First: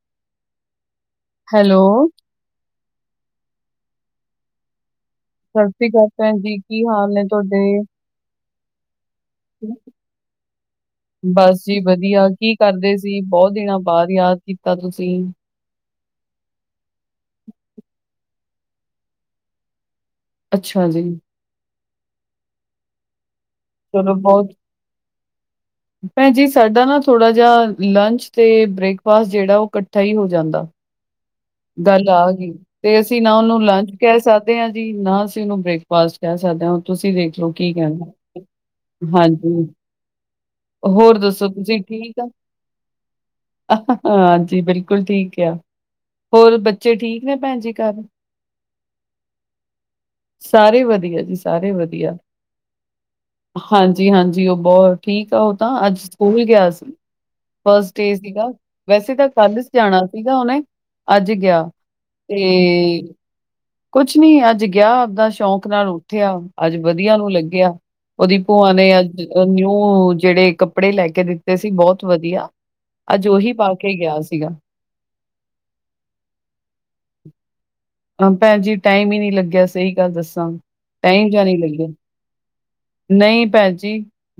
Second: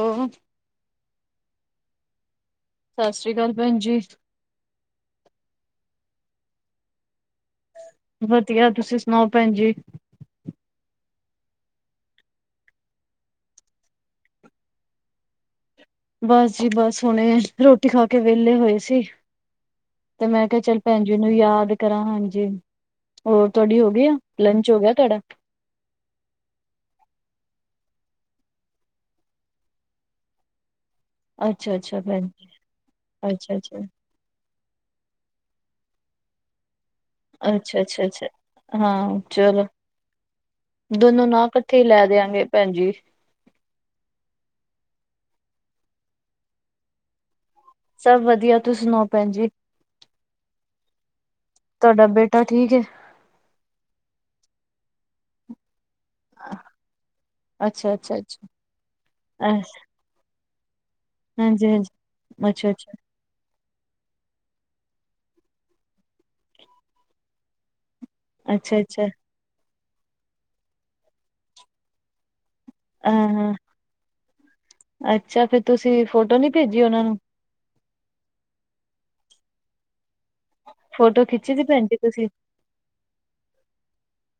ਉਹ [unintelligible] ਹੈਲੋ ਸਤਿ ਸ਼੍ਰੀ ਅਕਾਲ ਭੈਣ ਜੀ ਸਤਿ ਸ੍ਰੀ ਅਕਾਲ ਭੈਣ ਜੀ ਕੀ ਹਾਲ ਨੇ ਤੁਹਾੱਡੇ ਵਧੀਆ ਤੁਸੀਂ ਸੁਣਾਓ ਭੈਣ ਜੀ ਬਸ ਜੀ ਵਧੀਆ ਕੀ ਕਰਦੇ ਸੀ ਬਹੁਤ ਦਿਨਾਂ ਬਾਅਦ ਯਾਦ ਕੀਤਾ ਤੁਸੀਂ ਬੱਸ ਜੀ ਬੱਸ ਹੁਣੇ ਰੋਟੀ ਖਾ ਕੇ ਵਿਹਲੇ ਹੋਏ ਸੀ ਤੇ ਮੈਂ ਕਿਹਾ ਚੱਲ ਭੈਣ ਜੀ ਉਹਨੂੰ ਯਾਦ ਕਰਾਂ ਹਾਂਜੀ ਹੋਰ ਤੁਹਾਡੀ ਹੋ ਗਈ ਚਲੋ ਆ ਬਹੁਤ ਲੰਚ ਹੋ ਗਿਆ ਤੁਹਾਡਾ ਭੈਣ ਜੀ ਸਾਡਾ ਨਾ ਥੋੜਾ ਜਿਹਾ ਲੰਚ ਤੇ ਬ੍ਰੇਕਫਾਸਟ ਜਿਹੜਾ ਉਹ ਇਕੱਠਾ ਹੀ ਹੋ ਜਾਂਦਾ ਅੱਛਾ ਅੱਛਾ ਗੱਲ ਭੈਣ ਆ ਜੀ, ਗਈ ਤੇ ਅਸੀਂ ਨਾ ਅੱਛਾ ਉਹਨੂੰ ਅੱਛਾ ਲੰਚ ਕਹਿ ਸਕਦੇ ਹਾਂ ਜੀ ਨਾ ਅਸੀਂ ਉਹਨੂੰ ਬ੍ਰੇਕਫਾਸਟ ਕਹਿ ਸਕਦੇ ਹਾਂ ਤੁਸੀਂ ਦੇਖ ਲਉ ਕੀ ਅੱਛਾ ਅੱਛਾ ਕਹਿਣਾ ਅੱਛਾ ਹਾਂ ਹਾਂਜੀ ਚਲੋ ਹੋਰ ਦੋਨੋ ਨਾਂ ਦੱਸੋ ਇਕੱਠੇ ਤੁਸੀਂ ਹੀ ਲੈ ਠੀਕ ਆ? ਦਿਆਂਗੇ ਭੈਣ ਜੀ ਹਾਂਜੀ ਬਿਲਕੁਲ ਠੀਕ ਆ। ਹੋਰ ਬੱਚੇ ਠੀਕ ਨੇ ਭੈਣ ਜੀ? ਘਰ? ਸਭ ਵਧੀਆ। ਤੁਸੀਂ ਸੁਣਾਓ ਭੈਣ ਜੀ? ਸਾਰੇ ਵਧੀਆ ਜੀ ਸਾਰੇ ਵਧੀਆ। ਤੁਹਾਡਾ ਬੇਟਾ ਠੀਕ ਹੇ? ਹਾਂਜੀ ਹਾਂਜੀ ਉਹ ਬਹੁਤ ਠੀਕ ਆ ਉਹ ਤਾਂ ਅੱਜ ਸਕੂਲ ਗਿਆ ਸੀ ਅੱਛਾ ਫਸਟ ਡਏ ਅੱਛਾ ਅੱਛਾ ਸੀਗਾ ਵੈਸੇ ਤਾਂ ਕੱਲ ਜਾਣਾ ਸੀਗਾ ਉਹਨੇ। ਅੱਜ ਗਿਆ ਹਾਂਜੀ ਹਾਂਜੀ ਤੇ ਅੱਛਾ ਅੱਛਾ ਕੁਛ ਨੀ ਅੱਜ ਗਿਆ ਆਪਦਾ ਸ਼ੌਂਕ ਨਾਲ ਉੱਠਿਆ ਅੱਜ ਵਧੀਆ ਨੂੰ ਲੱਗਿਆ। ਉਹਦੀ ਭੂਆਂ ਅੱਛਾ ਨੇ ਅੱਛਾ ਅੱਜ ਨਿਊ ਜਿਹੜੇ ਕੱਪੜੇ ਲੈ ਕੇ ਦਿੱਤੇ ਸੀ ਬਹੁਤ ਵਧੀਆ। ਹਾਂ ਅੱਜ ਉਹੀ ਹਾਂ ਪਾ ਕੇ ਗਿਆ ਸੀਗਾ। ਅੱਛਾ ਫੇਰ ਤੁਸੀਂ ਫੋਟੋ ਨੀ ਭੇਜੀ ਉਹਨਾਂ ਨੂੰ? ਭੈਣ ਜੀ ਟਾਈਮ ਹੀ ਨਹੀਂ ਲੱਗਿਆ ਸਹੀ ਗੱਲ ਦੱਸਾਂ ਫੋਟੋ ਟਾਈਮ ਜਿਹਾ ਖਿੱਚੀ ਨਹੀਂ ਸੀ ਭੈਣ ਲੱਗਿਆ। ਜੀ ਤੁਸੀਂ ਨਹੀਂ ਭੈਣ ਜੀ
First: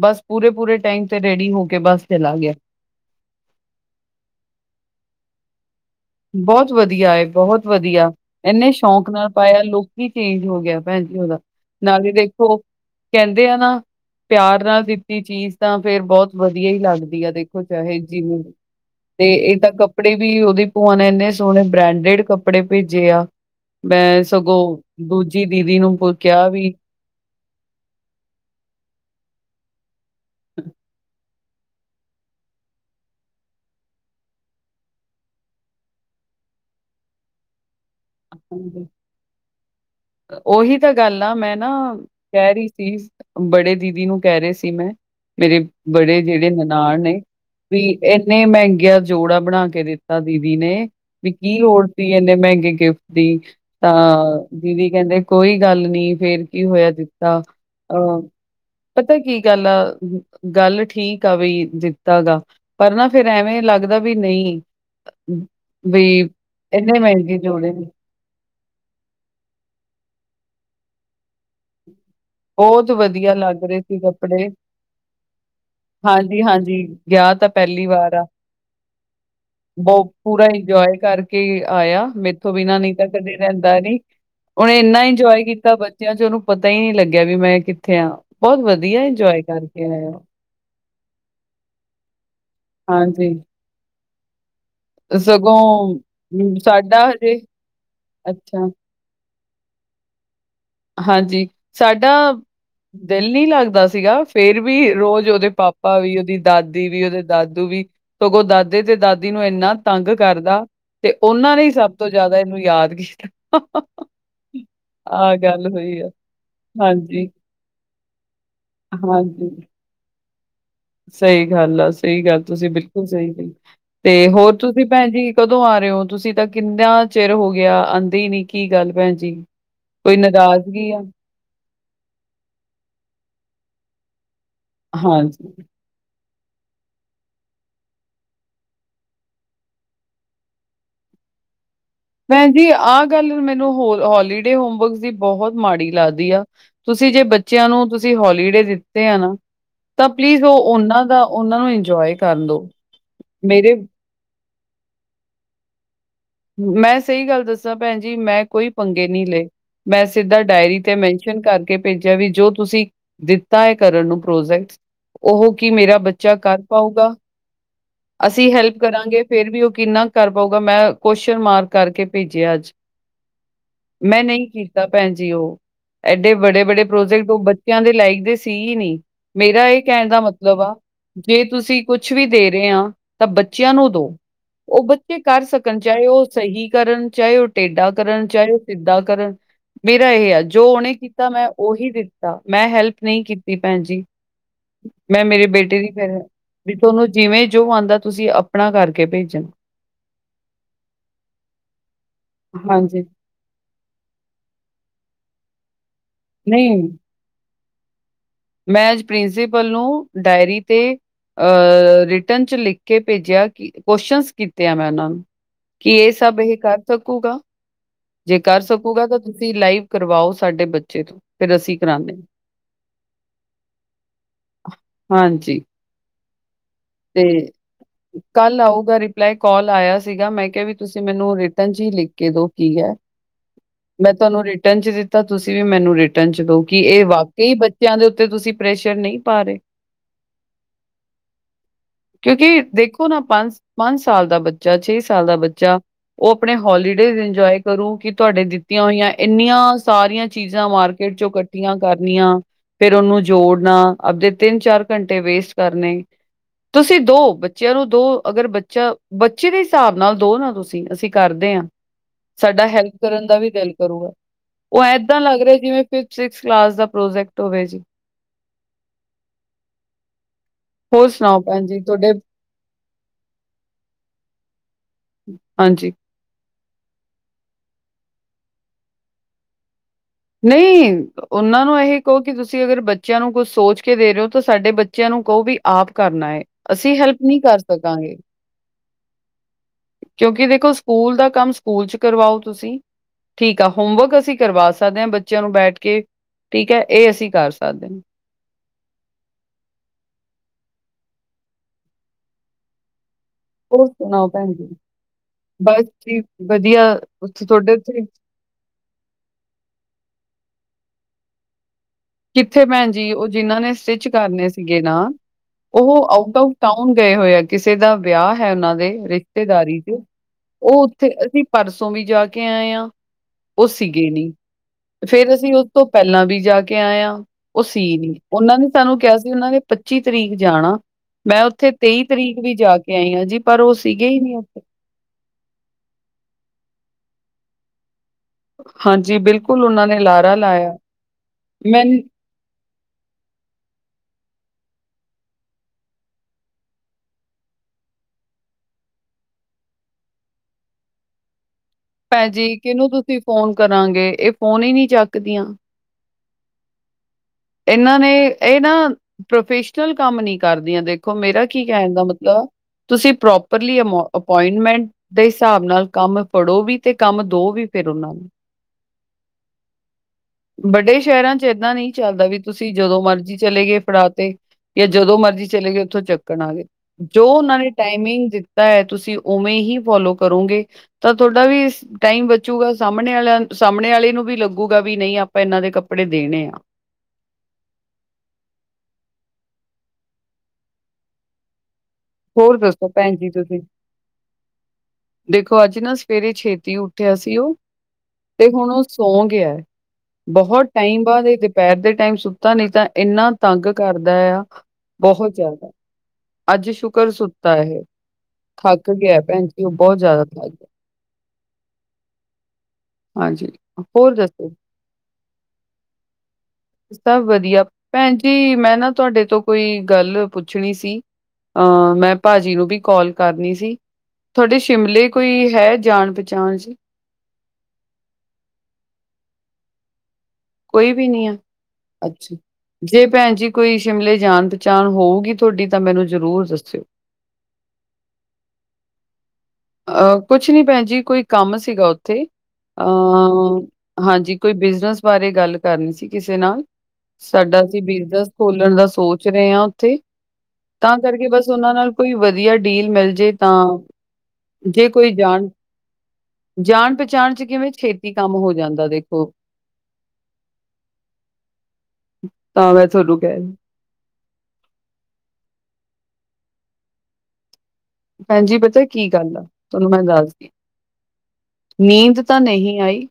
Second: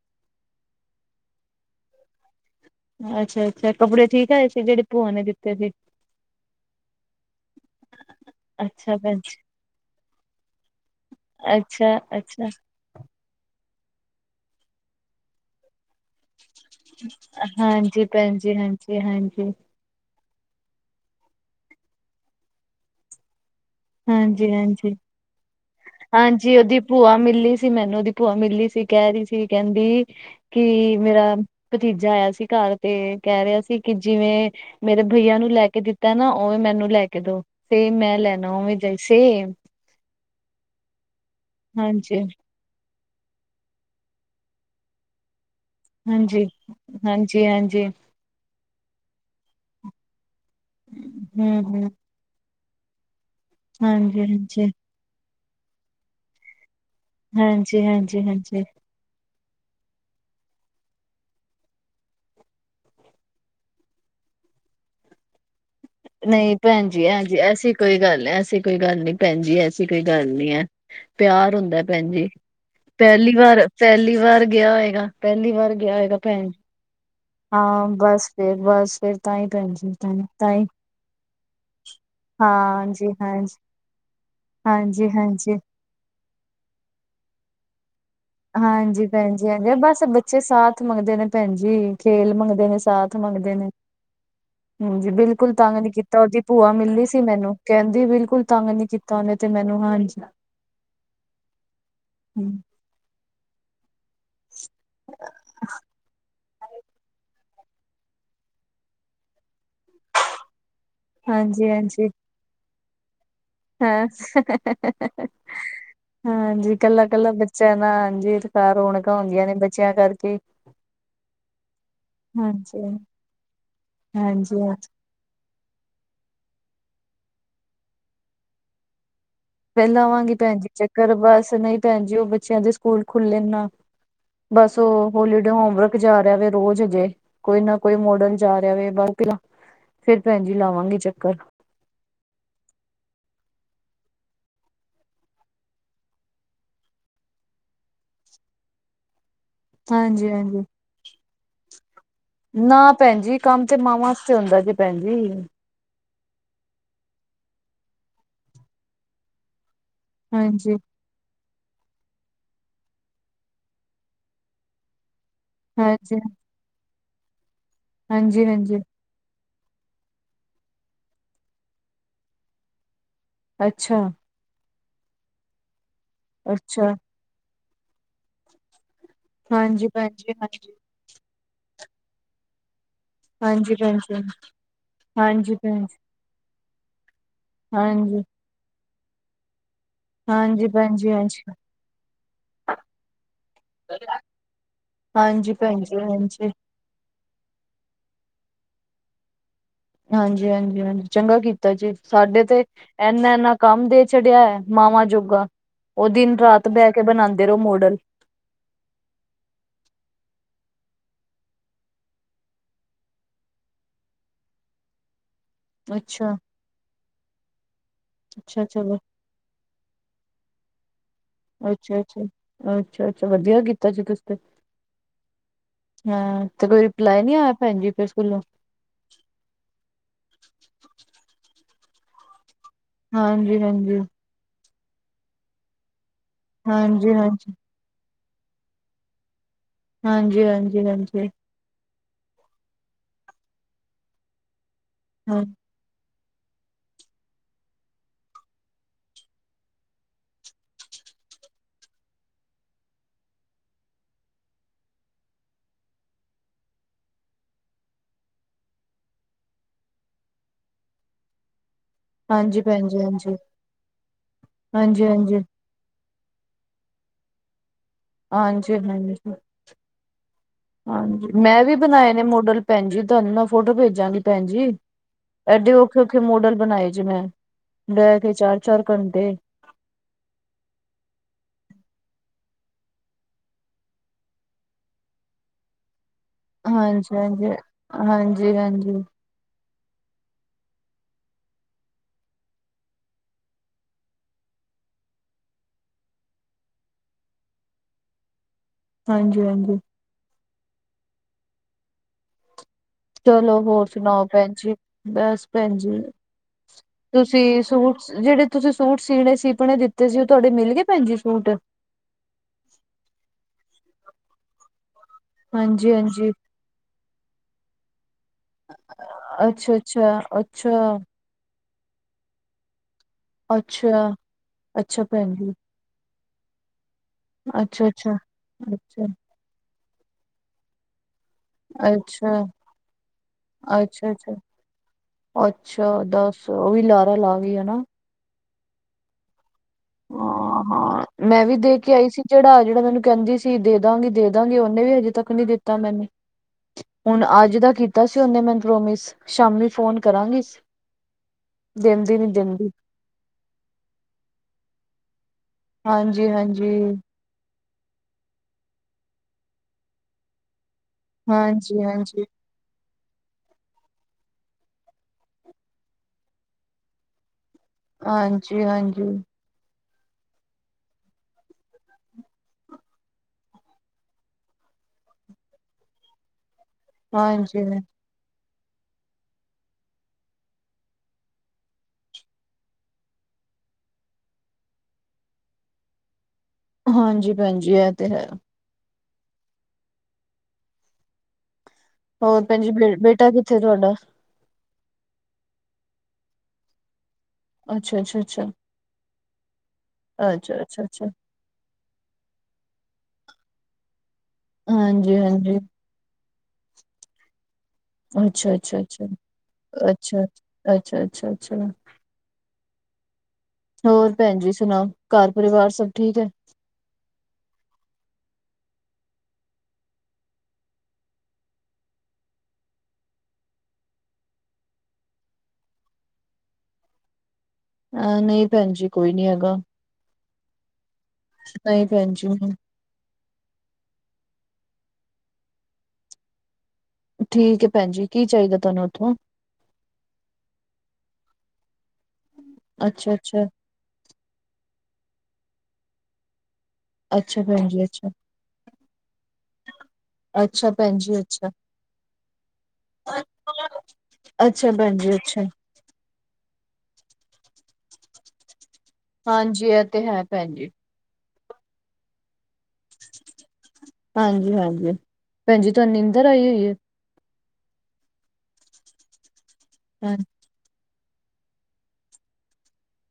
ਬਸ ਪੂਰੇ ਪੂਰੇ ਟਾਈਮ ਤੇ ਰੈਡੀ ਹੋ ਕੇ ਬੱਸ ਚਲਾ ਗਿਆ ਅੱਛਾ ਅੱਛਾ ਕੱਪੜੇ ਠੀਕ ਆਏ ਸੀ ਜਿਹੜੇ ਭੂਆ ਨੇ ਦਿੱਤੇ ਸੀ ਬਹੁੱਤ ਵਧੀਆ ਬਹੁੱਤ ਵਧੀਆ ਇੰਨੇ ਅੱਛਾ ਸ਼ੌਕ ਭੈਣ ਨਾਲ ਜੀ ਪਾਇਆ ਲੂਕ ਹੀ ਚੇਂਜ ਹੋ ਗਿਆ ਭੈਣ ਜੀ ਉਹਦਾ ਅੱਛਾ ਨਾਲੇ ਅੱਛਾ ਦੇਖੋ ਕਹਿੰਦੇ ਆ ਨਾ ਪਿਆਰ ਨਾਲ ਦਿੱਤੀ ਚੀਜ਼ ਤਾਂ ਫਿਰ ਬਹੁੱਤ ਵਧੀਆ ਹੀ ਲੱਗਦੀ ਆ ਦੇਖੋ ਚਾਹੇ ਹਾਂਜੀ ਭੈਣ ਜਿਵੇ ਜੀ ਹਾਂਜੀ ਤੇ ਹਾਂਜੀ ਇਹ ਤਾਂ ਕੱਪੜੇ ਵੀ ਉਹਦੇ ਭੂਆ ਨੇ ਇੰਨੇ ਸੋਹਣੇ ਬ੍ਰੈਂਡੀਡ ਕੱਪੜੇ ਭੇਜੇ ਆ। ਮੈਂ ਹਾਂਜੀ ਸਗੋਂ ਹਾਂਜੀ ਦੂਜੀ ਦੀਦੀ ਨੂੰ ਕਿਹਾ ਹਾਂਜੀ ਵੀ ਉਹਦੀ ਭੂਆ ਮਿਲੀ ਸੀ ਮੈਨੂੰ ਉਹਦੀ ਭੂਆ ਮਿਲੀ ਸੀ ਕਹਿ ਰਹੀ ਸੀ ਕਹਿੰਦੀ ਕਿ ਮੇਰਾ ਭਤੀਜਾ ਆਇਆ ਸੀ ਘਰ ਤੇ ਕਹਿ ਰਿਹਾ ਸੀ ਕਿ ਜਿਵੇਂ ਮੇਰੇ ਬਈਆ ਨੂੰ ਲੈ ਕੇ ਦਿੱਤਾ ਨਾ ਉਵੇਂ ਮੈਨੂੰ ਲੈ ਕੇ ਦੋ ਸੇਮ ਮੈਂ ਲੈਣਾ ਉਵੇਂ ਜਈ ਸੇਮ। ਉਹੀ ਤਾਂ ਗੱਲ ਆ ਮੈਂ ਨਾ ਹਾਂਜੀ ਕਹਿ ਰਹੀ ਸੀ ਬੜੇ ਦੀਦੀ ਨੂੰ ਕਹਿ ਰਹੇ ਸੀ ਮੈਂ ਮੇਰੇ ਬੜੇ ਹਾਂਜੀ ਜਿਹੜੇ ਨਨਾਣ ਨੇ ਹਾਂਜੀ ਵੀ ਹਾਂਜੀ ਇਹ ਇਨੇ ਮਹਿੰਗਿਆ ਜੋੜਾ ਬਣਾ ਕੇ ਦਿੱਤਾ ਦੀਦੀ ਨੇ ਵੀ ਕੀ ਹਮ ਲੋੜ ਹਮ ਸੀ ਇੰਨੇ ਮਹਿੰਗੇ ਗਿਫਟ ਦੀ ਹਾਂਜੀ ਤਾਂ ਹਾਂਜੀ ਦੀਦੀ ਕਹਿੰਦੇ ਕੋਈ ਗੱਲ ਨੀ ਫੇਰ ਕੀ ਹੋਇਆ ਦਿੱਤਾ ਹਾਂਜੀ ਹਾਂਜੀ ਅਹ। ਹਾਂਜੀ ਪਤਾ ਕੀ ਗੱਲ ਆ ਗੱਲ ਠੀਕ ਆ ਵੀ ਦਿੱਤਾ ਗਾ। ਪਰ ਨਾ ਫੇਰ ਐਵੇਂ ਲੱਗਦਾ ਵੀ ਨਹੀਂ। ਵੀ ਨਹੀਂ ਭੈਣ ਇੰਨੇ ਜੀ ਹਾਂਜੀ ਮਹਿੰਗੇ ਜੋੜੇ ਐਸੀ ਨੇ। ਕੋਈ ਗੱਲ ਨਹੀਂ ਐਸੀ ਕੋਈ ਗੱਲ ਨੀ ਭੈਣ ਜੀ ਐਸੀ ਕੋਈ ਗੱਲ ਨੀ ਹੈ ਪਿਆਰ ਹੁੰਦਾ ਭੈਣ ਜੀ। ਬਹੁਤ ਪਹਿਲੀ ਵਧੀਆ ਲੱਗ ਵਾਰ ਰਹੇ ਸੀ ਪਹਿਲੀ ਵਾਰ ਕੱਪੜੇ ਗਿਆ ਹੋਏਗਾ ਪਹਿਲੀ ਵਾਰ ਗਿਆ ਹੋਏਗਾ ਭੈਣ। ਹਾਂਜੀ-ਹਾਂਜੀ, ਗਿਆ ਤਾਂ ਪਹਿਲੀ ਹਾਂ ਵਾਰ ਆ, ਬਸ ਫੇਰ ਬਸ ਫੇਰ ਤਾਂ ਹੀ ਪੈੈ ਤਾਂ ਹੀ [unintelligible] ਕੇ ਆਇਆ ਮੇਥੋਂ ਬਿਨਾਂ ਨ ਤਾਂ ਹਾਂਜੀ ਕਦੇ ਹਾਂਜੀ। ਰਹਿੰਦਾ ਨੀ ਉਹਨੇ ਇੰਨਾ ਹਾਂਜੀ ਇੰਜੋਏ ਹਾਂਜੀ। ਕੀਤਾ ਚ ਤੇ ਉਹਨੂੰ ਪਤਾ ਹੀ ਨੀ ਲੱਗਿਆ ਵੀ ਮੈਂ ਕਿੱਥੇ ਆ। ਬਹੁਤ ਵਧੀਆ ਹਾਂਜੀ ਭੈਣ ਇੰਜੋਏ ਜੀ ਹਾਂਜੀ ਕਰਕੇ ਬਸ ਆਇਆ, ਬੱਚੇ ਸਾਥ ਸਾਥ ਮੰਗਦੇ ਨੇ ਭੈਣ ਜੀ ਖੇਲ ਮੰਗਦੇ ਨੇ ਸਾਥ ਹਾਂਜੀ, ਮੰਗਦੇ ਨੇ। ਹਾਂਜੀ ਬਿਲਕੁਲ ਸਗੋਂ ਤੰਗ ਨੀ ਕੀਤਾ ਉਹਦੀ ਅਮ, ਭੂਆ ਮਿਲੀ ਸਾਡਾ ਸੀ ਹਜੇ ਮੈਨੂੰ ਕਹਿੰਦੀ ਬਿਲਕੁਲ ਤੰਗ ਅੱਛਾ, ਨਹੀਂ ਕੀਤਾ। ਤਾਂ ਉਹਨੇ ਤੇ ਮੈਨੂ ਹਾਂਜੀ ਸਾਡਾ ਹੂੰ। ਦਿਲ ਨੀ ਲੱਗਦਾ। ਸੀਗਾ ਫੇਰ ਵੀ ਰੋਜ਼ ਉਹਦੇ ਪਾਪਾ ਵੀ ਉਹਦੀ ਦਾਦੀ ਵੀ ਉਹਦੇ ਦਾਦੂ ਵੀ ਸਗੋਂ ਦਾਦੇ ਤੇ ਦਾਦੀ ਨੂੰ ਇੰਨਾ ਤੰਗ ਕਰਦਾ। ਤੇ ਉਹਨਾਂ ਨੇ ਹਾਂਜੀ ਹੀ ਸਭ ਤੋਂ ਜ਼ਿਆਦਾ ਇਹਨੂੰ ਯਾਦ ਕੀਤਾ। ਹੈ ਆਹ ਗੱਲ ਹੋਈ ਆ, ਹਾਂਜੀ ਕੱਲਾ ਹਾਂਜੀ, ਕੱਲਾ ਬੱਚਾ ਨਾ ਹਾਂਜੀ ਤਾ ਰੌਣਕਾਂ ਹਉਂਦੀਆਂ ਹਾਂਜੀ। ਨੇ। ਬੱਚਿਆਂ। ਕਰਕੇ। ਸਹੀ। ਗੱਲ। ਆ। ਸਹੀ। ਗੱਲ। ਤੁਸੀਂ। ਹਾਂਜੀ ਬਿਲਕੁਲ। ਸਹੀ। ਗ। ਤੇ। ਹੋਰ। ਹਾਂਜੀ ਤੁਸੀਂ। ਹਾਂਜੀ ਭੈਣ। ਜੀ। ਕਦੋਂ। ਆ। ਰਹੇ। ਹੋ। ਤੁਸੀਂ। ਤਾਂ। ਕਿੰਨਾ। ਚਿਰ। ਹੋ। ਗਿਆ। ਆਉਂਦੇ। ਨੀ। ਕੀ। ਗੱਲ। ਭੈਣ। ਜੀ। ਪਹਿਲਾਂ। ਕੋਈ ਆਵਾਂਗੀ। ਭੈਣ। ਜੀ। ਨਾਰਾਜ਼ਗੀ ਆ? ਚੱਕਰ। ਬਸ। ਨਹੀਂ। ਭੈਣ। ਜੀ। ਉਹ। ਬੱਚਿਆਂ। ਦੇ। ਸਕੂਲ। ਖੁੱਲ੍ਹੇ। ਨਾ। ਬਸ, ਓ, ਹੋਲੀਡੇ, ਹਾਂਜੀ, ਹੋਮਵਰਕ। ਜਾ ਰਿਹਾ ਵੇ ਰੋਜ਼ ਹਜੇ, ਕੋਈ ਨਾ ਕੋਈ ਮੋਡਲ ਜਾ ਰਿਹਾ ਵੇ, ਬਲਾ ਫਿਰ ਭੈਨ ਜੀ ਲਾਵਾਂਗੀ ਚੱਕਰ। ਭੈਣ ਜੀ ਆਹ ਗੱਲ ਮੈਨੂੰ ਹੋ ਹੋਲੀਡੇ ਹੋਮਵਰਕਸ ਦੀ ਬਹੁਤ ਮਾੜੀ ਲੱਗਦੀ ਆ। ਤੁਸੀਂ ਜੇ ਬੱਚਿਆਂ ਨੂੰ ਤੁਸੀਂ ਹੋਲੀਡੇ ਦਿੱਤੇ ਆ ਨਾ ਤਾਂ। ਹਾਂਜੀ ਪਲੀਜ਼। ਉਹ। ਹਾਂਜੀ ਉਹਨਾਂ। ਦਾ। ਉਹਨਾਂ। ਨੂੰ। ਇੰਜੋਏ। ਕਰਨ ਦੋ। ਨਾ। ਭੈਣ। ਜੀ। ਕੰਮ। ਤੇ। ਮੇਰੇ ਮਾਵਾਂ। ਵਸਤੇ। ਹੁੰਂਦਾ। ਜੇ। ਭੈਣ। ਜੀ। ਮੈਂ। ਸਹੀ। ਗੱਲ। ਦੱਸਾਂ। ਭੈਣ। ਜੀ। ਮੈਂ। ਕੋਈ। ਪੰਗੇ। ਨਹੀਂੀ। ਲਏ। ਮੈਂ। ਸਿੱਧਾ। ਹਾਂਜੀ ਡਾਇਰੀ। ਤੇ। ਮੈਂ। ਕਰਕੇ। ਭੇਜਿਆ। ਵੀ। ਜੋ। ਤੁਸੀਂ। ਦਿੱਤਾ। ਹੈ। ਕਰਨ। ਨੂੰ। ਪ੍ਰੋਜੈਕਟ। ਉਹ। ਕਿ ਮੇਰਾ ਹਾਂਜੀ ਬੱਚਾ ਕਰ ਪਾਊਗਾ ਹਾਂਜੀ ਅਸੀਂ ਹੈਲਪ ਹਾਂਜੀ ਕਰਾਂਗੇ। ਫੇਰ ਵੀ ਉਹ ਕਿੰਨਾ ਕਰ ਪਾਊਗਾ ਮੈਂ ਕੁਸ਼ਚਨ ਮਾਰਕ ਕਰਕੇ ਭੇਜਿਆ ਅੱਜ। ਅੱਛਾ ਮੈਂ ਨਹੀਂ ਕੀਤਾ ਭੈਣ ਜੀ ਉਹ ਏਡੇ ਬੜੇ ਬੜੇ ਅੱਛਾ ਪ੍ਰੋਜੈਕਟ ਬਚਿਆਂ ਦੇ ਲਾਇਕ ਦੇ ਸੀ ਹੀ ਨੀ ਮੇਰਾ ਇਹ ਹਾਂਜੀ ਕਹਿਣ ਭੈਣ ਦਾ ਜੀ ਮਤਲਬ ਹਾਂਜੀ ਆ ਜੇ ਤੁਸੀਂ ਕੁਛ ਵੀ ਦੇ ਰਹੇ ਹਾਂ ਤਾਂ ਬੱਚਿਆਂ ਹਾਂਜੀ ਨੂੰ ਭੈਣ ਦਓ ਜੀ ਉਹ ਬੱਚੇ ਕਰ ਹਾਂਜੀ ਸਕ ਭੈਣ ਜੀ, ਚਾਹੇ ਉਹ ਸਹੀ ਕਰਨ ਚਾਹੇ ਉਹ ਟੇਡਾ ਹਾਂਜੀ, ਕਰਨ ਚਾਹੇ ਉਹ ਸਿੱਧਾ ਕਰਨ। ਮੇਰਾ। ਇਹ। ਆ। ਜੋ। ਹਾਂਜੀ ਉਹਨੇ। ਭੈਣ ਜੀ, ਕੀਤਾ। ਹਾਂਜੀ। ਮੈਂ। ਉਹੀ। ਦਿੱਤਾ। ਮੈਂ। ਹੈਲਪ। ਨਹੀਂ। ਕੀਤੀ। ਭੈਣ। ਜੀ। ਮੈਂ ਮੇਰੇ ਹਾਂਜੀ ਬੇਟੇ ਭੈਣ ਦੀ ਜੀ, ਫਰ ਹਾਂਜੀ, ਵੀ ਥੋਨੂੰ ਜਿਵੇਂ ਜੋ ਆਂਦਾ ਦਾ ਤੁਸੀਂ ਆਪਣਾ ਕਰਕੇ ਭੇਜਣ। ਹਾਂਜੀ ਹਾਂਜੀ ਹਾਂਜੀ ਚੰਗਾ ਕੀਤਾ ਜੇ, ਸਾਡੇ ਤੇ ਹਾਂਜੀ, ਐਨਾ-ਐਨਾ ਕੰਮ ਦੇ ਛੱਡਿਆ ਐ ਮਾਵਾਂ ਜੋਗਾ, ਓ ਦਿਨ ਰਾਤ ਨਹੀਂ ਬਹਿ ਕੇ ਬਨਾਂਦੇ ਰਹੋ ਮੋਡਲ। ਮੈਂ ਅੱਜ ਪ੍ਰਿੰਸੀਪਲ ਨੂੰ, ਡਾਇਰੀ ਤੇ ਅਹ, ਰਿਟਰਨ ਚ ਲਿਖ ਕੇ ਭੇਜਿਆ ਕਿ, ਕੁਸ਼ਚਨਸ ਕੀਤੇ ਆ ਮੈਂ ਉਹਨਾਂ ਨੂੰ। ਕੀ ਇਹ ਅੱਛਾ, ਸਭ ਇਹ ਕਰ ਸਕੂਗਾ? ਜੇ ਕਰ ਅੱਛਾ ਚਲੋ। ਸਕੂਗਾ ਤਾਂ ਤੁਸੀਂ ਲਾਈਵ ਕਰਵਾਓ ਸਾਡੇ ਬੱਚੇ ਤੋਂ। ਫਿਰ ਅਸੀਂ ਅੱਛਾ, ਕਰਾਂਦੇ ਹਾਂ। ਅੱਛਾ, ਅੱਛਾ, ਅੱਛਾ ਵਧੀਆ ਕੀਤਾ ਜੀ ਤੁਸੀ ਹਾਂਜੀ, ਹਾਂ, ਤੇ ਕੋਈ ਰਿਪਲਾਈ ਨੀ ਆਇਆ ਭੈਨ ਜੀ ਫੇਰ ਸਕੁੱਲੋਂ? ਲਾਓ ਗਰੀਬ [unintelligible] ਕਾਲ ਆਇਆ ਸੀਗਾ ਮੈਂ ਕਿਹਾ ਵੀ ਤੁਸੀਂ ਮੈਨੂੰ, ਰਿਟਰਨ ਚ ਹੀ ਲਿਖ ਕੇ ਦੋ ਕੀ ਐ? ਹਾਂਜੀ-ਹਾਂਜੀ। ਤੁਹਾਨੂੰ ਰਿਟਰਨ ਚ ਦਿੱਤਾ ਤੁਸੀਂ ਵੀ ਮੈਨੂੰ ਰਿਟਰਨ ਚ ਦੋ ਕਿ, ਏ ਹਾਂਜੀ, ਵਾਕਈ ਹਾਂਜੀ। ਬੇ ਬੱਚਿਆਂ ਦੇ ਉੱਤੇ ਤੁਸੀਂ ਪ੍ਰੇਸ਼ਰ ਨਹੀਂ ਪਾ ਰਹੇ? ਹਾਂਜੀ, ਹਾਂਜੀ, ਹਾਂਜੀ। ਕਿਉਂਕਿ, ਦੇਖੋ ਨਾ ਪੰਜ, ਪੰਜ ਸਾਲ ਦਾ ਬੱਚਾ, ਛੇ ਸਾਲ ਦਾ ਹਾਂ ਬੱਚਾ। ਉਹ ਆਪਣੇ ਹੋਲੀਡੇਜ਼ ਇੰਜੋਏ ਕਰੂ ਕਿ ਤੁਵਾੱਡੇ ਦਿੱਤੀਆਂ ਹੋਈਆਂ ਇੰਨੀਆਂ ਸਾਰੀਆਂ ਚੀਜ਼ਾਂ ਮਾਰਕੀਟ ਚੋਂ ਕਠ ਕਰਨੀਆਂ, ਫੇਰ ਓਂਨੂੰ ਜੋੜਨਾ, ਆਪਦੇ ਤਿੰਨ ਚਾਰ ਘੰਟੇ ਵੇਸਟ ਕਰਨੇ। ਤੁਸੀਂ ਦੋ, ਬੱਚਿਆਂ ਨੂੰ ਦੋ, ਅਗਰ ਬੱਚਾ, ਬੱਚੇ ਦੇ ਹਿਸਾਬ ਨਾਲ ਦੋ ਨਾ ਤੁਸੀਂ, ਅਸੀਂ ਕਰਦੇ ਆਂ। ਹਾਂਜੀ ਸਾਡਾ ਭੈਣ ਹੈਲਪ ਜੀ, ਕਰਨ ਹਾਂਜੀ, ਦਾ ਵੀ ਦਿਲ ਕਰੂਗਾ, ਉਹ ਹਾਂਜੀ, ਐਦਾਂ ਲੱਗ ਹਾਂਜੀ, ਰਿਹਾ ਜਿਵੇਂ ਸਿੱਕਸ ਕਲਾਸ ਦਾ ਪ੍ਰੋਜੈਕਟ ਹੋਵੇ ਜੀ। ਹਾਂਜੀ, ਹਾਂਜੀ, ਹੋਰ ਹਾਂਜੀ ਸੁਣਾਓ ਮੈਂ ਭੈਣ ਵੀ ਜੀ ਬਨਾਏ ਤੁਹਾਡੇ ਨੇ ਮੋਡਲ। ਭੈਣ ਜੀ ਤੁਹਾਨੂੰ ਨਾ ਫੋਟੋ ਭੇਜਾਂਗੀ ਭੈਣ ਜੀ, ਐਡੇ ਹਾਂਜੀ। ਔਖੇ ਮੋਡਲ ਬਨਾਏ ਜੇ ਮੈਂ, ਬੈਕੇ ਚਾਰ-ਚਾਰ ਘੰਟੇ। ਨਹੀਂ। [inaudible] ਉਹਨਾਂ ਨੂੰ ਇਹ ਕਹੋ ਕਿ ਤੁਸੀਂ ਅਗਰ ਬੱਚਿਆਂ ਨੂੰ ਕੁਛ ਸੋਚ ਕੇ ਦੇ ਰਹੇ ਹੋ ਤਾਂ ਸਾਡੇ ਬੱਚਿਆਂ ਨੂੰ ਕਹੋ ਵੀ, ਆਪ ਕਰਨਾ ਏ। ਅਸੀਂ ਹੈਲਪ ਹਾਂਜੀ ਨਹੀਂ ਹਾਂਜੀ ਕਰ ਸਕਾਂਗੇ। ਹਾਂਜੀ ਹਾਂਜੀ। ਕਿਉਂਕਿ ਦੇਖੋ ਸਕੂਲ ਦਾ ਕੰਮ ਸਕੂਲ 'ਚ' ਕਰਵਾਓ ਤੁਸੀ। ਠੀਕ ਆ ਹੋਮਵਰਕ ਅਸੀਂ ਕਰਵਾ ਸਕਦੇ ਆਂ ਬੱਚਿਆਂ ਨੂੰ ਬੈਠ ਕੇ। ਠੀਕ ਹੈ, ਇਹ ਅਸੀ ਕਰ ਸਕਦੇ ਆਂ। ਹਾਂਜੀ-ਹਾਂਜੀ। ਚਲੋ ਹੋਰ ਸੁਣਾਓ ਭੈਣ ਜੀ, ਬਸ ਭੈਣਜੀ, ਜੀ ਵਧੀਆ ਉੱਥੇ ਤੁਸੀ ਤੁਹਾਡੇ ਸੂਟ ਉੱਥੇ ਜਿਹੜੇ ਤੁਸੀਂ ਸੂਟ ਸੀਣੇ ਸੀਪਣੇ ਦਿੱਤੇ ਸੀ ਉਹ ਤੁਹਾਡੇ ਮਿਲ ਗਏ ਭੈਣਜੀ ਸੂਟ? ਕਿੱਥੇ ਭੈਣ ਜੀ, ਉਹ ਜਿੰਹਨਾਂ ਨੇ ਸਟਿੱਚ ਕਰਨੇ ਸੀਗੇ ਨਾ, ਹਾਂਜੀ ਉਹ ਹਾਂਜੀ ਆਊਟ ਔਫ ਟਾਊਨ ਗਏ ਹੋਏ ਆ। ਕਿਸੇ ਦਾ ਵਿਆਹ ਹੈ। ਉਹਨਾਂ ਦੇ, ਅੱਛਾ ਰਿਸ਼ਤੇਦਾਰੀ ਚ, ਅੱਛਾ ਉਹ ਅੱਛਾ ਉੱਥੇ ਅਸੀਂ। ਪਰਸੋਂ ਵੀ, ਜਾ ਕੇ ਆਏ ਹਾਂ। ਉਹ ਅੱਛਾ ਸੀਗੇ ਨੀ, ਅੱਛਾ ਭੈਣ ਫੇਰ ਜੀ ਅਸੀਂ, ਉਹ। ਤੋਂ ਪਹਿਲਾਂ ਵੀ, ਜਾ ਕੇ ਆਇਆ। ਉਹ ਸੀ ਅੱਛਾ ਨੀ, ਅੱਛਾ ਉਹਨਾਂ ਨੇ। ਸਾਨੂੰ ਅੱਛਾ ਕਿਹਾ ਸੀ ਉਹਨਾਂ ਨੇ। ਪੱਚੀ ਤਰੀਕ ਜਾਣਾ ਮੈਂ ਉੱਥੇ ਤੇਈ ਤਰੀਕ ਅੱਛਾ ਵੀ ਜਾ ਕੇ ਆਈ ਆਂ ਜੀ, ਪਰ ਉਹ ਅੱਛਾ ਸੀਗੇਈ ਅੱਛਾ ਨੀ ਉੱਥੇ। ਅੱਛਾ ਦਸ, ਉਹ ਵੀ ਲਾਰਾ ਲਾ ਗਈ ਹਨਾ? ਹਾਂਜੀ ਬਿਲਕੁਲ ਉਹਨਾਂ ਨੇ ਲਾਰਾ ਹਾਂ ਲਾਇਆ, ਹਾਂ, ਮੈਂ ਵੀ ਦੇ ਕੇ ਆਈ ਸੀ। ਜਿਹੜਾ ਜਿਹੜਾ ਮੈਨੂੰ ਕਹਿੰਦੀ ਸੀ ਦੇ ਦਾਂਗੀ, ਦੇ ਦਾਂਗੀ ਉਹਨੇ ਵੀ ਹਜੇ ਤੱਕ ਨਹੀਂ ਦਿੱਤਾ ਮੈਨੂੰ? ਹੁਣ ਅੱਜ ਦਾ ਕੀਤਾ ਸੀ ਓਨੇ ਮੈਨੂੰ ਪ੍ਰੋਮਿਸ, ਸ਼ਾਮੀ ਫੋਨ ਕਰਾਂਗੀ। ਦਿੰਦੀ ਨੀ ਭੈਨਜੀ ਦਿੰਦੀ ਕਿਹਨੂੰ ਤੁਸੀਂ ਫੋਨ ਕਰਾਂਗੇ, ਇਹ ਫੋਨ ਹੀ ਨਹੀਂ ਚੱਕਦੀਆਂ। ਹਾਂਜੀ-ਹਾਂਜੀ। ਇਹਨਾਂ ਨੇ, ਇਹ ਨਾ, ਪ੍ਰੋਫੈਸ਼ਨਲ ਕੰਮ ਨੀ ਕਰਦੀਆਂ। ਦੇਖੋ, ਮੇਰਾ ਕੀ, ਹਾਂਜੀ ਕਹਿਣ ਦਾ ਹਾਂਜੀ। ਮਤਲਬ ਹੈ। ਤੁਸੀਂ ਪ੍ਰੋਪਰਲੀ, ਪਇੰਟਮੈਂਟ। ਦੇ ਹਿਸਾਬ ਨਾਲ, ਕੰਮ ਫੜੋ ਵੀ, ਤੇ ਕੰਮ ਦੋ ਵੀ। ਫੇਰ ਉਹਨਾਂ ਨੂੰ, ਹਾਂਜੀ ਹਾਂਜੀ ਵੱਡੇ ਸ਼ਹਿਰਾਂ ਚ, ਏਦਾਂ ਨਹੀ। ਕੀ ਚੱਲਦਾ ਵੀ, ਤੁਸੀਂ ਜਦੋਂ ਮਰਜੀ ਚਲੇ ਗਏ। ਫੜਾ ਤੇ, ਜਾਂ ਜਦੋਂ ਮਰਜੀ ਚਲੇ ਗਏ। ਉੱਥੋਂ ਚੱਕਣ ਆ ਗਏ। ਜੋ ਹਾਂਜੀ ਉਹਨਾਂ ਨੇ, ਟਾਈਮਿੰਗ ਦਿੱਤਾ ਹੈ। ਤੁਸੀਂ ਉਵੇਂ ਹੀ, ਫੋਲੋ ਕਰੋਗੇ। ਤਾਂ ਤੁਹਾਡਾ ਵੀ। ਟਾਈਮ ਬਚੂਗਾ। ਸਾਹਮਣੇ ਵਾਲਿਆਂ, ਸਾਹਮਣੇ ਵਾਲੇ ਨੂੰ ਵੀ ਲੱਗੂਗਾ, ਵੀ ਨਹੀਂ ਆਪਾਂ ਇਹਨਾਂ ਦੇ ਕੱਪੜੇ ਦੇਣੇ ਆ। ਹਾਂਜੀ। ਭੈਣ ਜੀ, ਇਹ ਤੇ ਹੈ। ਹੋਰ, ਜੀ ਦੱਸੋ ਬੇ ਭੈਣ ਜੀ, ਬੇਟਾ ਕਿੱਥੇ ਤੁਸੀਂ? ਤੁਹਾਡਾ ਦੇਖੋ ਅੱਜ ਨਾ, ਸਵੇਰੇ ਛੇਤੀ ਉੱਠਿਆ ਸੀ, ਉਹ। ਅੱਛਾ ਅੱਛਾ ਅੱਛਾ ਤੇ ਹੁਣ ਉਹ। ਸੌ ਗਿਆ ਹੈ। ਅੱਛਾ ਬਹੁਤ ਅੱਛਾ ਟਾਈਮ, ਅੱਛਾ। ਬਾਅਦ ਇਹ। ਦੁਪਹਿਰ ਦੇ ਟਾਈਮ ਸੁੱਤਾ। ਨੀ, ਤਾਂ ਇੰਨਾ, ਤੰਗ ਕਰਦਾ ਆ। ਹਾਂਜੀ ਬਹੁਤ ਹਾਂਜੀ ਜ਼ਿਆਦਾ। ਅੱਜ, ਸ਼ੁਕਰ ਸੁੱਤਾ ਹੈ। ਅੱਛਾ ਅੱਛਾ ਥੱਕ ਅੱਛਾ ਗਿਆ। ਭੈਣ ਜੀ, ਉਹ ਅੱਛਾ। ਬਹੁਤ, ਅੱਛਾ ਜ਼ਿਆਦਾ ਥੱਕ ਗਿਆ। ਅੱਛਾ ਅੱਛਾ ਹਾਂਜੀ। ਹੋਰ, ਭੈਣ ਜੀ, ਸੁਣਾਓ ਘਰ ਪਰਿਵਾਰ ਸਭ ਠੀਕ ਹੈ? ਸਭ ਵਧੀਆ। ਭੈਣ ਜੀ, ਮੈਂ ਨਾ ਤੁਹਾਡੇ, ਤੋਂ ਕੋਈ ਗੱਲ, ਪੁੱਛਣੀ ਸੀ। ਆ, ਮੈਂ ਭਾਜੀ ਨੂੰ ਵੀ, ਕੋਲ ਕਰਨੀ ਸੀ। ਤੁਹਾਡੇ, ਸ਼ਿਮਲੇ ਕੋਈ ਹੈ। ਜਾਣ- ਪਹਿਚਾਣ ਚ। ਆ, ਨਹੀਂ ਭੈਣ ਜੀ, ਕੋਈ ਨੀ ਹੈਗਾ। ਕੋਈ ਵੀ, ਨਹੀਂ ਆ। ਨਹੀਂ, ਭੈਣ ਜੀ। ਅੱਛਾ ਜੇ, ਭੈਣ ਜੀ, ਕੋਈ ਸ਼ਿਮਲੇ ਜਾਣ- ਪਹਿਚਾਣ ਹੋਊਗੀ। ਤੁਹਾਡੀ ਤਾਂ, ਮੈਨੂੰ ਜ਼ਰੂਰ ਦੱਸਿਉ। ਠੀਕ ਹੈ। ਭੈਣ ਜੀ, ਕੀ ਚਾਹੀਦਾ, ਤੁਹਾਨੂੰ ਉੱਥੋਂ। ਆ, ਕੁਛ ਨੀ, ਭੈਣ ਜੀ, ਕੋਈ ਕੰਮ ਸੀਗਾ, ਉੱਥੇ। ਆ। ਅੱਛਾ ਅੱਛਾ ਹਾਂਜੀ। ਕੋਈ ਬਿਜਨਸ, ਬਾਰੇ ਗੱਲ ਕਰਨੀ ਸੀ। ਕਿਸੇ ਨਾਲ। ਅੱਛਾ ਸਾਡਾ, ਭੈਣ ਅਸੀਂ ਜੀ ਅੱਛਾ ਬਿਜ਼ਨਸ, ਖੋਲਣ ਦਾ ਸੋਚ ਰਹੇ ਹਾਂ। ਉੱਥੇ। ਅੱਛਾ ਤਾਂ ਭੈਣ ਜੀ ਕਰਕੇ, ਬਸ ਅੱਛਾ ਉਹਨਾਂ ਨਾਲ, ਕੋਈ ਵਧੀਆ, ਡੀਲ ਮਿਲ ਜੇ ਤਾਂ। ਅੱਛਾ ਜੇ ਭੈਣ ਕੋਈ, ਜੀ ਅੱਛਾ ਜਾਣ। ਜਾਣ- ਪਚਾਣ ਚ, ਕਿਵੇਂ ਛੇਤੀ ਕੰਮ ਹੋ ਜਾਂਦਾ। ਜੇ, ਹਾਂਜੀ। ਇਹ ਤੇ ਹੈ। ਭੈਣ ਜੀ। ਤਾਂ ਮੈਂ, ਤੁਹਾਨੂੰ ਕਹਿ। ਹਾਂਜੀ- ਹਾਂਜੀ। ਭੈਣ ਜੀ, ਤੁਹਾਨੂੰ ਨਿੰਦਰ, ਆਈ ਹੋਈ ਹੈ। ਭੈਣ ਜੀ, ਪਤਾ ਕੀ ਗੱਲ ਆ। ਤੁਹਾਨੂੰ ਮੈਂ ਹਾਂ ਦੱਸਦੀ। ਨੀਂਦ ਤਾਂ, ਨਹੀਂ ਆਈ।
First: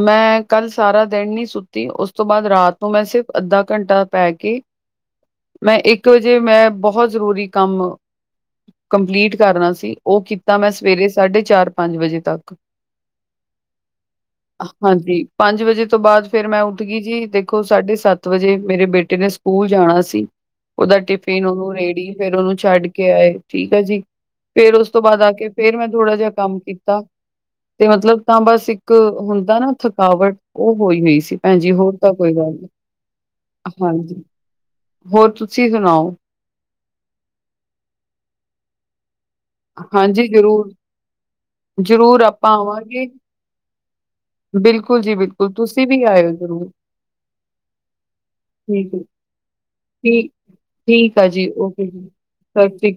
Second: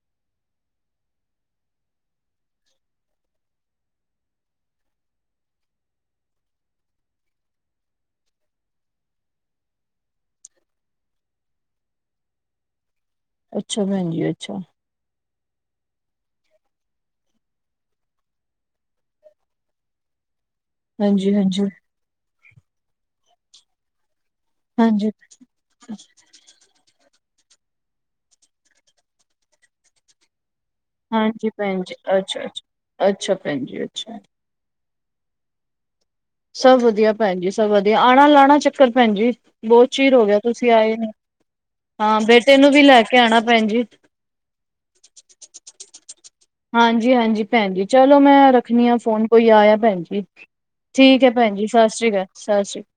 ਮੈਂ ਕੱਲ, ਸਾਰਾ ਦਿਨ ਨੀ, ਸੁੱਤੀ। ਉਸ ਤੋਂ ਬਾਅਦ, ਰਾਤ ਨੂੰ, ਮੈਂ ਸਿਰਫ, ਅੱਧਾ ਘੰਟਾ ਪੈ ਕੇ। ਹ [inaudible] ਮੈਂ ਇੱਕ ਵਜੇ, ਮੈਂ ਬਹੁਤ ਜ਼ਰੂਰੀ ਕੰਮ। ਕੰਪਲੀਟ ਕਰਨਾ ਸੀ ਉਹ ਕੀਤਾ ਮੈਂ ਸਵੇਰੇ ਸਾਢੇ ਚਾਰ ਪੰਜ ਵਜੇ ਤੱਕ। [inaudible] ਅੱਛਾ ਭੈਣ ਜੀ ਅੱਛਾ। ਹਾਂਜੀ ਪੰਜ ਵਜੇ ਤੋਂ ਬਾਅਦ ਫੇਰ ਮੈਂ ਉੱਠ ਗਈ ਜੀ ਦੇਖੋ ਸਾਢੇ ਸੱਤ ਵਜੇ ਮੇਰੇ ਬੇਟੇ ਨੇ ਸਕੂ ਸਕੂਲ ਜਾਣਾ ਸੀ। ਉਹਦਾ ਹਾਂਜੀ ਟਿਫਿਨ, ਹਾਂਜੀ ਉਹਨੂੰ ਰੇੜੀ, ਫੇਰ ਉਹਨੂੰ, ਛੱਡ ਕੇ ਆਏ। ਠੀਕ ਹੈ ਜੀ। ਫੇਰ ਉਸ ਤੋਂ, ਹਾਂਜੀ ਬਾਅਦ ਆ ਕੇ। ਫੇਰ ਮੈਂ, ਥੋੜਾ ਜਿਹਾ ਕੰਮ ਕੀਤਾ। ਤੇ ਮਤਲਬ, ਤਾਂ ਬਸ, ਇੱਕ ਹੁੰਦਾ ਨਾ, ਥਕਾਵਟ। ਉਹ, ਹੋਈ, ਹੋਈ ਸੀ। ਹਾਂਜੀ ਭੈਣਜੀ, ਭੈਣ ਜੀ ਹੋਰ ਤਾਂ ਕੋਈ ਅੱਛਾ ਗੱਲ ਨੀ, ਅੱਛਾ ਅੱਛਾ ਭੈਣ ਜੀ ਅੱਛਾ ਹਾਂਜੀ। ਹੋਰ, ਤੁਸੀਂ ਸੁਣਾਓ? ਸਭ ਵਧੀਆ, ਭੈਣ ਜੀ, ਸਭ ਵਧੀਆ। ਆਉਣਾ, ਲਾਉਣਾ ਚੱਕਰ ਭੈਣ ਜੀ। ਬਹੁਤ ਚੀਰ ਹੋ ਹਾਂਜੀ, ਗਿਆ। ਤੁਸੀਂ, ਜ਼ਰੂਰ, ਆਏ ਨੀ। ਹਾਂ! ਜ਼ਰੂਰ ਬੇਟੇ ਆਪਾਂ ਨੂੰ ਵੀ, ਲੈ ਆਵਾਂਗੇ। ਕੇ, ਆਣਾ ਭੈਣ ਜੀ। ਬਿਲਕੁਲ ਜੀ ਬਿਲਕੁਲ, ਤੁਸੀਂ ਵੀ ਆਇਓ ਜ਼ਰੂਰ, ਹਾਂਜੀ- ਹਾਂਜੀ, ਭੈਣ ਜੀ, ਚਲੋ ਮੈਂ, ਰੱਖਣੀ ਠੀਕ ਹਾਂ ਹੈ, ਫੋਨ। ਕੋਈ ਆਇਆ ਭੈਣ ਜੀ। ਠੀ ਠੀਕ ਹੈ। ਭੈਣ ਜੀ, ਸਤਿ ਸ਼੍ਰੀ ਅਕਾਲ। ਸਤਿ ਸ਼੍ਰੀ ਅਕਾਲ।